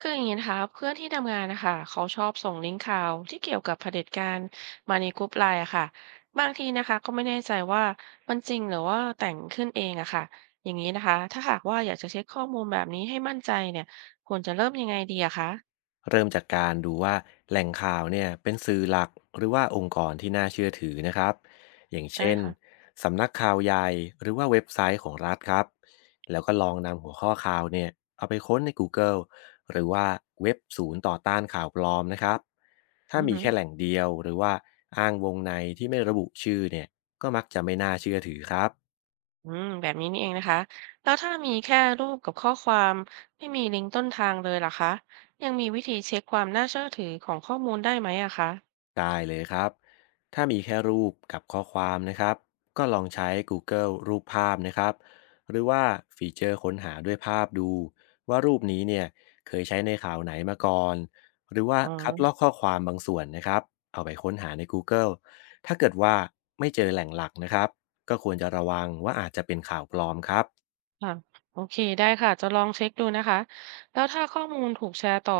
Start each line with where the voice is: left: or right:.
right: คืออย่างนี้นะคะเพื่อนที่ทำงานนะคะเขาชอบส่งลิงก์ข่าวที่เกี่ยวกับเผด็จการมาในกลุ่มไลน์อะค่ะบางทีนะคะก็ไม่แน่ใจว่ามันจริงหรือว่าแต่งขึ้นเองอะค่ะอย่างนี้นะคะถ้าหากว่าอยากจะเช็คข้อมูลแบบนี้ให้มั่นใจเนี่ยควรจะเริ่มยังไงดีอะคะ
left: เริ่มจากการดูว่าแหล่งข่าวเนี่ยเป็นสื่อหลักหรือว่าองค์กรที่น่าเชื่อถือนะครับอย่าง
right: ได้
left: เช่น
right: ค่ะ
left: สำนักข่าวใหญ่หรือว่าเว็บไซต์ของรัฐครับแล้วก็ลองนำหัวข้อข่าวเนี่ยเอาไปค้นใน Google หรือว่าเว็บศูนย์ต่อต้านข่าวปลอมนะครับถ้า
right: อือ
left: มี
right: ฮึ
left: แค่แหล่งเดียวหรือว่าอ้างวงในที่ไม่ระบุชื่อเนี่ยก็มักจะไม่น่าเชื่อถือครับ
right: อืมแบบนี้นี่เองนะคะแล้วถ้ามีแค่รูปกับข้อความไม่มีลิงก์ต้นทางเลยล่ะคะยังมีวิธีเช็คความน่าเชื่อถือของข้อมูลได้ไหมอะคะ
left: ได้เลยครับถ้ามีแค่รูปกับข้อความนะครับก็ลองใช้ Google รูปภาพนะครับหรือว่าฟีเจอร์ค้นหาด้วยภาพดูว่ารูปนี้เนี่ยเคยใช้ในข่าวไหนมาก่อนหรือว่า
right: อ๋อ
left: คัดลอกข้อความบางส่วนนะครับเอาไปค้นหาใน Google ถ้าเกิดว่าไม่เจอแหล่งหลักนะครับก็ควรจะระวังว่าอาจจะเป็นข่าวปลอมครับ
right: ค่ะโอเคได้ค่ะจะลองเช็คดูนะคะแล้วถ้าข้อมูลถูกแชร์ต่อ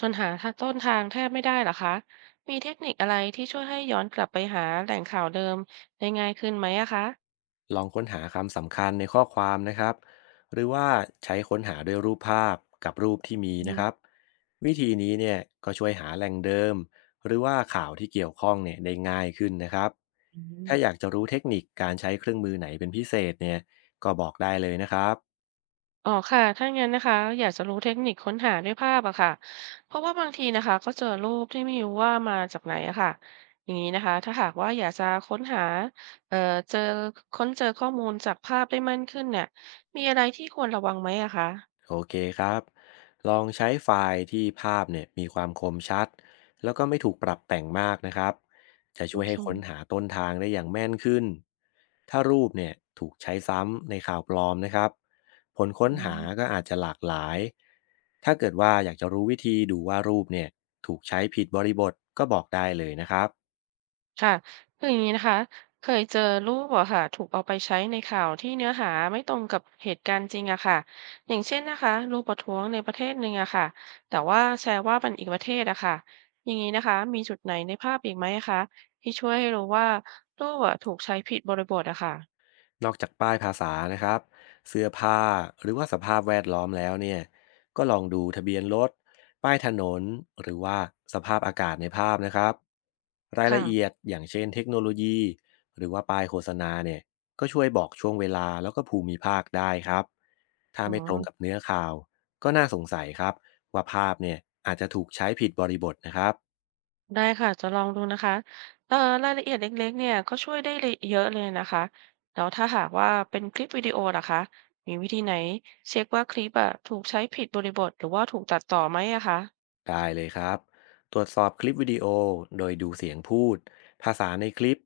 right: จนหาทาต้นทางแทบไม่ได้เหรอคะมีเทคนิคอะไรที่ช่วยให้ย้อนกลับไปหาแหล่งข่าวเดิมได้ง่ายขึ้นไหมอะคะ
left: ลองค้นหาคำสำคัญในข้อความนะครับหรือว่าใช้ค้นหาด้วยรูปภาพกับรูปที่มี
right: อื
left: นะ
right: ม
left: ครับวิธีนี้เนี่ยก็ช่วยหาแหล่งเดิมหรือว่าข่าวที่เกี่ยวข้องเนี่ยได้ง่ายขึ้นนะครับ
right: อืม
left: ถ้าอยากจะรู้เทคนิคการใช้เครื่องมือไหนเป็นพิเศษเนี่ยก็บอกได้เลยนะครับ
right: อ๋อค่ะถ้างั้นนะคะอยากจะรู้เทคนิคค้นหาด้วยภาพอะค่ะเพราะว่าบางทีนะคะก็เจอรูปที่ไม่รู้ว่ามาจากไหนอะค่ะอย่างนี้นะคะถ้าหากว่าอยากจะค้นหาเอ่อเจอค้นเจอข้อมูลจากภาพได้มั่นขึ้นเนี่ยมีอะไรที่ควรระวังไหมอะคะ
left: โอเคครับ ลองใช้ไฟล์ที่ภาพเนี่ยมีความคมชัดแล้วก็ไม่ถูกปรับแต่งมากนะครับ จะ
right: โอ
left: ช่วย
right: เค
left: ให้ค้นหาต้นทางได้อย่างแม่นขึ้น ถ้ารูปเนี่ยถูกใช้ซ้ำในข่าวปลอมนะครับ ผลค้น
right: อื
left: หา
right: ม
left: ก็อาจจะหลากหลาย ถ้าเกิดว่าอยากจะรู้วิธีดูว่ารูปเนี่ยถูกใช้ผิดบริบทก็บอกได้เลยนะครับ
right: ค่ะคืออย่างนี้นะคะเคยเจอรูปอะค่ะถูกเอาไปใช้ในข่าวที่เนื้อหาไม่ตรงกับเหตุการณ์จริงอะค่ะอย่างเช่นนะคะรูปประท้วงในประเทศหนึ่งอะค่ะแต่ว่าแชร์ว่าเป็นอีกประเทศอะค่ะอย่างนี้นะคะมีจุดไหนในภาพอีกไหมอะคะที่ช่วยให้รู้ว่ารูปอะถูกใช้ผิดบริบทอะค่ะ
left: นอกจากป้ายภาษานะครับเสื้อผ้าหรือว่าสภาพแวดล้อมแล้วเนี่ยก็ลองดูทะเบียนรถป้ายถนนหรือว่าสภาพอากาศในภาพนะครับราย
right: ค่ะ
left: ละเอียดอย่างเช่นเทคโนโลยีหรือว่าป้ายโฆษณาเนี่ยก็ช่วยบอกช่วงเวลาแล้วก็ภูมิภาคได้ครับถ้า
right: อ๋อ
left: ไม่ตรงกับเนื้อข่าวก็น่าสงสัยครับว่าภาพเนี่ยอาจจะถูกใช้ผิดบริบทนะครับ
right: ได้ค่ะจะลองดูนะคะเอ่อรายละเอียดเล็กๆเนี่ยก็ช่วยได้เลยเยอะเลยนะคะแล้วถ้าหากว่าเป็นคลิปวิดีโอล่ะคะมีวิธีไหนเช็คว่าคลิปอะถูกใช้ผิดบริบทหรือว่าถูกตัดต่อไหมอะคะ
left: ได้เลยครับตรวจสอบคลิปวิดีโอโดยดูเสียงพูดภาษาในคลิป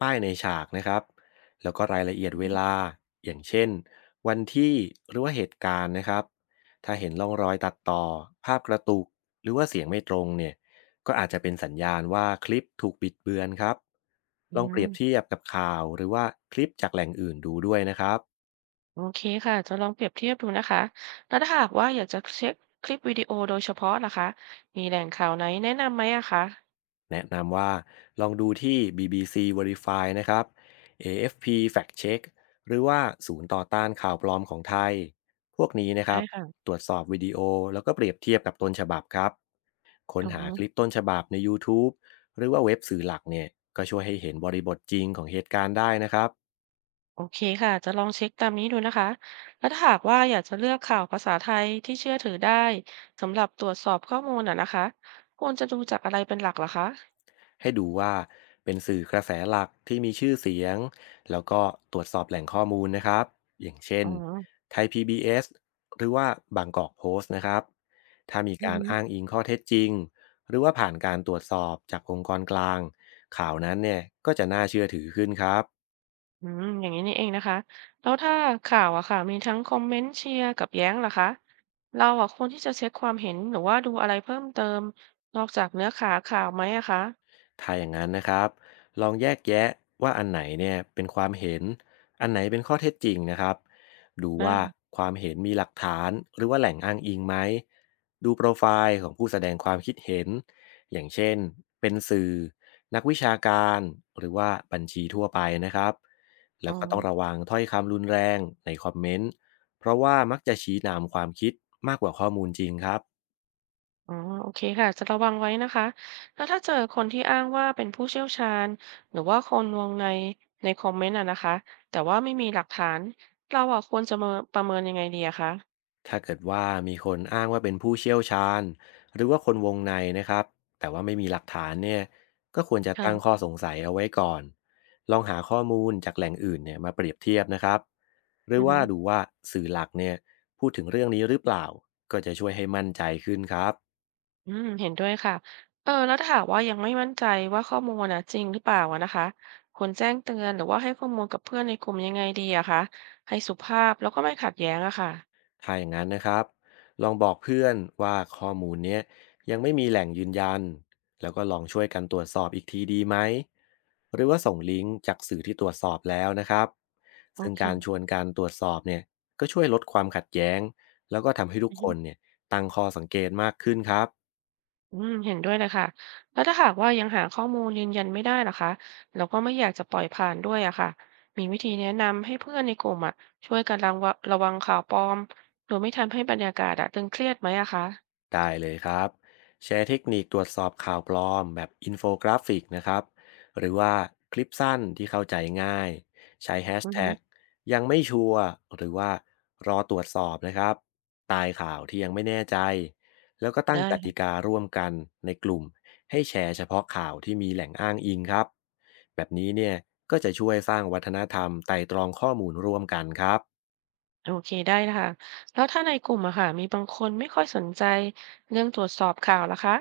left: ป้ายในฉากนะครับแล้วก็รายละเอียด
right: อื
left: เว
right: ม
left: ลาอย่างเช่นวันที่หรือว่าเหตุการณ์นะครับถ้าเห็นร่องรอยตัดต่อภาพกระตุกหรือว่าเสียงไม่ตรงเนี่ยก็อาจจะเป็นสัญญาณว่าคลิปถูกบิดเบือนครับ
right: อื
left: ลองเป
right: ม
left: รียบเทียบกับข่าวหรือว่าคลิปจากแหล่งอื่นดูด้วยนะครับ
right: โอเคค่ะจะลองเปรียบเทียบดูนะคะแล้วถ้าหากว่าอยากจะเช็คคลิปวิดีโอโดยเฉพาะละคะมีแหล่งข่าวไหนแนะนำไหมอะคะ
left: แนะนำว่าลองดูที่ BBC Verify นะครับ AFP Fact Check หรือว่าศูนย์ต่อต้านข่าวปลอมของไทย พวกนี้นะค
right: ได้
left: รับ
right: ค่ะ
left: ตรวจสอบวิดีโอแล้วก็เปรียบเทียบกับต้นฉบับครับค้น
right: อ
left: หาค
right: อ
left: ลิปต้นฉบับใน YouTube หรือว่าเว็บสื่อหลักเนี่ยก็ช่วยให้เห็นบริบทจริงของเหตุการณ์ได้นะครับ
right: โอเคค่ะจะลองเช็คตามนี้ดูนะคะแล้วถ้าหากว่าอยากจะเลือกข่าวภาษาไทยที่เชื่อถือได้สำหรับตรวจสอบข้อมูลอ่ะนะคะควรจะดูจากอะไรเป็นหลักเหรอคะ
left: ให้ดูว่าเป็นสื่อกระแสหลักที่มีชื่อเสียงแล้วก็ตรวจสอบแหล่งข้อมูลนะครับอย่างเช่น
right: อ๋อ
left: ไทย PBS หรือว่าบางกอกโพสต์นะครับถ้ามี
right: อือ
left: การ
right: ฮึ
left: อ้างอิงข้อเท็จจริงหรือว่าผ่านการตรวจสอบจากองค์กรกลางข่าวนั้นเนี่ยก็จะน่าเชื่อถือขึ้นครับ
right: อืมอย่างนี้นี่เองนะคะแล้วถ้าข่าวอะค่ะมีทั้งคอมเมนต์เชียร์กับแย้งเหรอคะเราอะควรที่จะเช็คความเห็นหรือว่าดูอะไรเพิ่มเติมนอกจากเนื้อหาข่าวไหมอะคะ
left: ถ้าอย่างนั้นนะครับลองแยกแยะว่าอันไหนเนี่ยเป็นความเห็นอันไหนเป็นข้อเท็จจริงนะครับดู
right: นะ
left: ว่าความเห็นมีหลักฐานหรือว่าแหล่งอ้างอิงไหมดูโปรไฟล์ของผู้แสดงความคิดเห็น อย่างเช่นเป็นสื่อนักวิชาการหรือว่าบัญชีทั่วไปนะครับแล้
right: อ๋อ
left: วก็ต้องระวังถ้อยคำรุนแรงในคอมเมนต์เพราะว่ามักจะชี้นำความคิดมากกว่าข้อมูลจริงครับ
right: อ๋อโอเคค่ะจะระวังไว้นะคะแล้วถ้าเจอคนที่อ้างว่าเป็นผู้เชี่ยวชาญหรือว่าคนวงในในคอมเมนต์อะนะคะแต่ว่าไม่มีหลักฐานเราอะควรจะมาประเมินยังไงดีอะคะ
left: ถ้าเกิดว่ามีคนอ้างว่าเป็นผู้เชี่ยวชาญหรือว่าคนวงในนะครับแต่ว่าไม่มีหลักฐานเนี่ยก็ควรจะตั้งข้อ
right: ค่ะ
left: สงสัยเอาไว้ก่อนลองหาข้อมูลจากแหล่งอื่นเนี่ยมาเปรียบเทียบนะครับหรื
right: อื
left: อ
right: อฮึ
left: ว่าดูว่าสื่อหลักเนี่ยพูดถึงเรื่องนี้หรือเปล่าก็จะช่วยให้มั่นใจขึ้นครับ
right: อืมเห็นด้วยค่ะเออแล้วถ้าหากว่ายังไม่มั่นใจว่าข้อมูลอะจริงหรือเปล่าอะนะคะควรแจ้งเตือนหรือว่าให้ข้อมูลกับเพื่อนในกลุ่มยังไงดีอะคะให้สุภาพแล้วก็ไม่ขัดแย้งอะค่ะ
left: ถ้าอย่างนั้นนะครับลองบอกเพื่อนว่าข้อมูลเนี้ยยังไม่มีแหล่งยืนยัน แล้วก็ลองช่วยกันตรวจสอบอีกทีดีไหม หรือว่าส่งลิงก์จากสื่อที่ตรวจสอบแล้วนะครับ
right: โอ
left: ซึ่ง
right: เค
left: การชวนการตรวจสอบเนี่ยก็ช่วยลดความขัดแย้ง แล้วก็ทำให้ทุกคนเนี่ยตั้งข้อสังเกตมากขึ้นครับ
right: อืมเห็นด้วยเลยค่ะแล้วถ้าหากว่ายังหาข้อมูลยืนยันไม่ได้ล่ะคะเราก็ไม่อยากจะปล่อยผ่านด้วยอะค่ะมีวิธีแนะนำให้เพื่อนในกลุ่มอะช่วยกันระวังระวังข่าวปลอมโดยไม่ทำให้บรรยากาศอะตึงเครียดไหมอะคะ
left: ได้เลยครับแชร์เทคนิคตรวจสอบข่าวปลอมแบบอินโฟกราฟิกนะครับหรือว่าคลิปสั้นที่เข้าใจง่ายใช้แฮช
right: อือฮึ
left: แท็กยังไม่ชัวร์หรือว่ารอตรวจสอบนะครับตายข่าวที่ยังไม่แน่ใจแล้วก็ตั้ง
right: ได้
left: กติ
right: ค่ะ
left: การ่วมกันในกลุ่มให้แชร์เฉพาะข่าวที่มีแหล่งอ้างอิงครับแบบนี้เนี่ยก็จะช่วยสร้างวัฒนธรรมไต่ตรองข้อมูลร่วมกันครับ
right: โอเคได้นะคะแล้วถ้าในกลุ่มอะค่ะมีบางคนไม่ค่อยสนใจเรื่องตรวจสอบข่าวล่ะคะ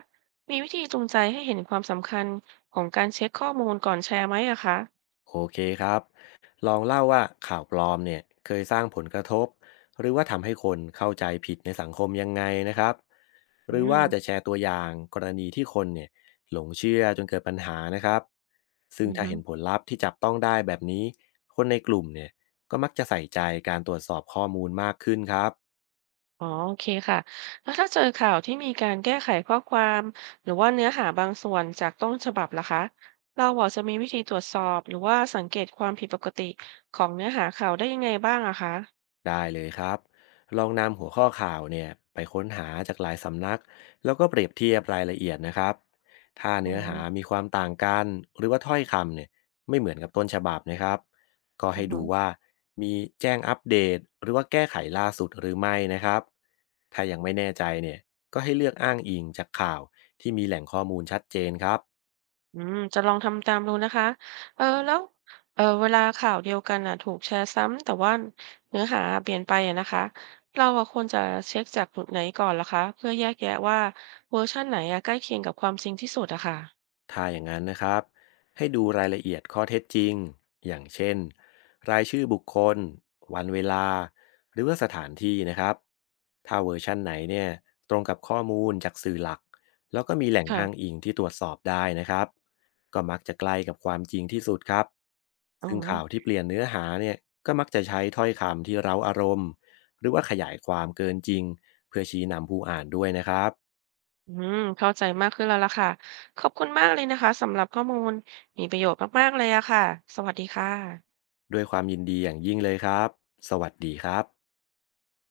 right: มีวิธีจูงใจให้เห็นความสำคัญของการเช็คข้อมูลก่อนแชร์ไหมอะคะ
left: โอเคครับ ลองเล่าว่าข่าวปลอมเนี่ยเคยสร้างผลกระทบหรือว่าทำให้คนเข้าใจผิดในสังคมยังไงนะครับ ห
right: อื
left: รือว่า
right: ม
left: จะแชร์ตัวอย่างกรณีที่คนเนี่ยหลงเชื่อจนเกิดปัญหานะครับ ซึ่ง
right: อือ
left: ถ้า
right: ฮึ
left: เห็นผลลัพธ์ที่จับต้องได้แบบนี้คนในกลุ่มเนี่ยก็มักจะใส่ใจการตรวจสอบข้อมูลมากขึ้นครับ
right: อ๋อโอเคค่ะแล้วถ้าเจอข่าวที่มีการแก้ไขข้อความหรือว่าเนื้อหาบางส่วนจากต้นฉบับล่ะคะเราอาจจะมีวิธีตรวจสอบหรือว่าสังเกตความผิดปกติของเนื้อหาข่าวได้ยังไงบ้างอะคะ
left: ได้เลยครับลองนำหัวข้อข่าวเนี่ยไปค้นหาจากหลายสำนักแล้วก็เปรียบเทียบรายละเอียดนะครับถ้า
right: อ๋อ
left: เนื้อหามีความต่างกันหรือว่าถ้อยคำเนี่ยไม่เหมือนกับต้นฉบับนะครับก็
right: อื
left: ให้
right: อ
left: ดู
right: ฮะ
left: ว่ามีแจ้งอัปเดตหรือว่าแก้ไขล่าสุดหรือไม่นะครับถ้ายังไม่แน่ใจเนี่ยก็ให้เลือกอ้างอิงจากข่าวที่มีแหล่งข้อมูลชัดเจนครับ
right: อืมจะลองทำตามดูนะคะเออแล้วเออเวลาข่าวเดียวกันอะถูกแชร์ซ้ำแต่ว่าเนื้อหาเปลี่ยนไปอะนะคะเราอะควรจะเช็คจากจุดไหนก่อนล่ะคะเพื่อแยกแยะว่าเวอร์ชันไหนอะใกล้เคียงกับความจริงที่สุดอะค่ะ
left: ถ้าอย่างนั้นนะครับให้ดูรายละเอียดข้อเท็จจริงอย่างเช่นรายชื่อบุคคลวันเวลาหรือว่าสถานที่นะครับถ้าเวอร์ชั่นไหนเนี่ยตรงกับข้อมูลจากสื่อหลักแล้วก็มีแหล่งอ้าง
right: ค่ะ
left: อิงที่ตรวจสอบได้นะครับก็มักจะใกล้กับความจริงที่สุดครับ
right: อ๋อ
left: ซึ่งข่าวที่เปลี่ยนเนื้อหาเนี่ยก็มักจะใช้ถ้อยคำที่เร้าอารมณ์หรือว่าขยายความเกินจริงเพื่อชี้นำผู้อ่านด้วยนะครับ
right: อืมเข้าใจมากขึ้นแล้วล่ะค่ะขอบคุณมากเลยนะคะสำหรับข้อมูลมีประโยชน์มากๆเลยอะค่ะสวัสดีค่ะ
left: ด้วยความยินดีอย่างยิ่งเลยครับสวัสดีครับ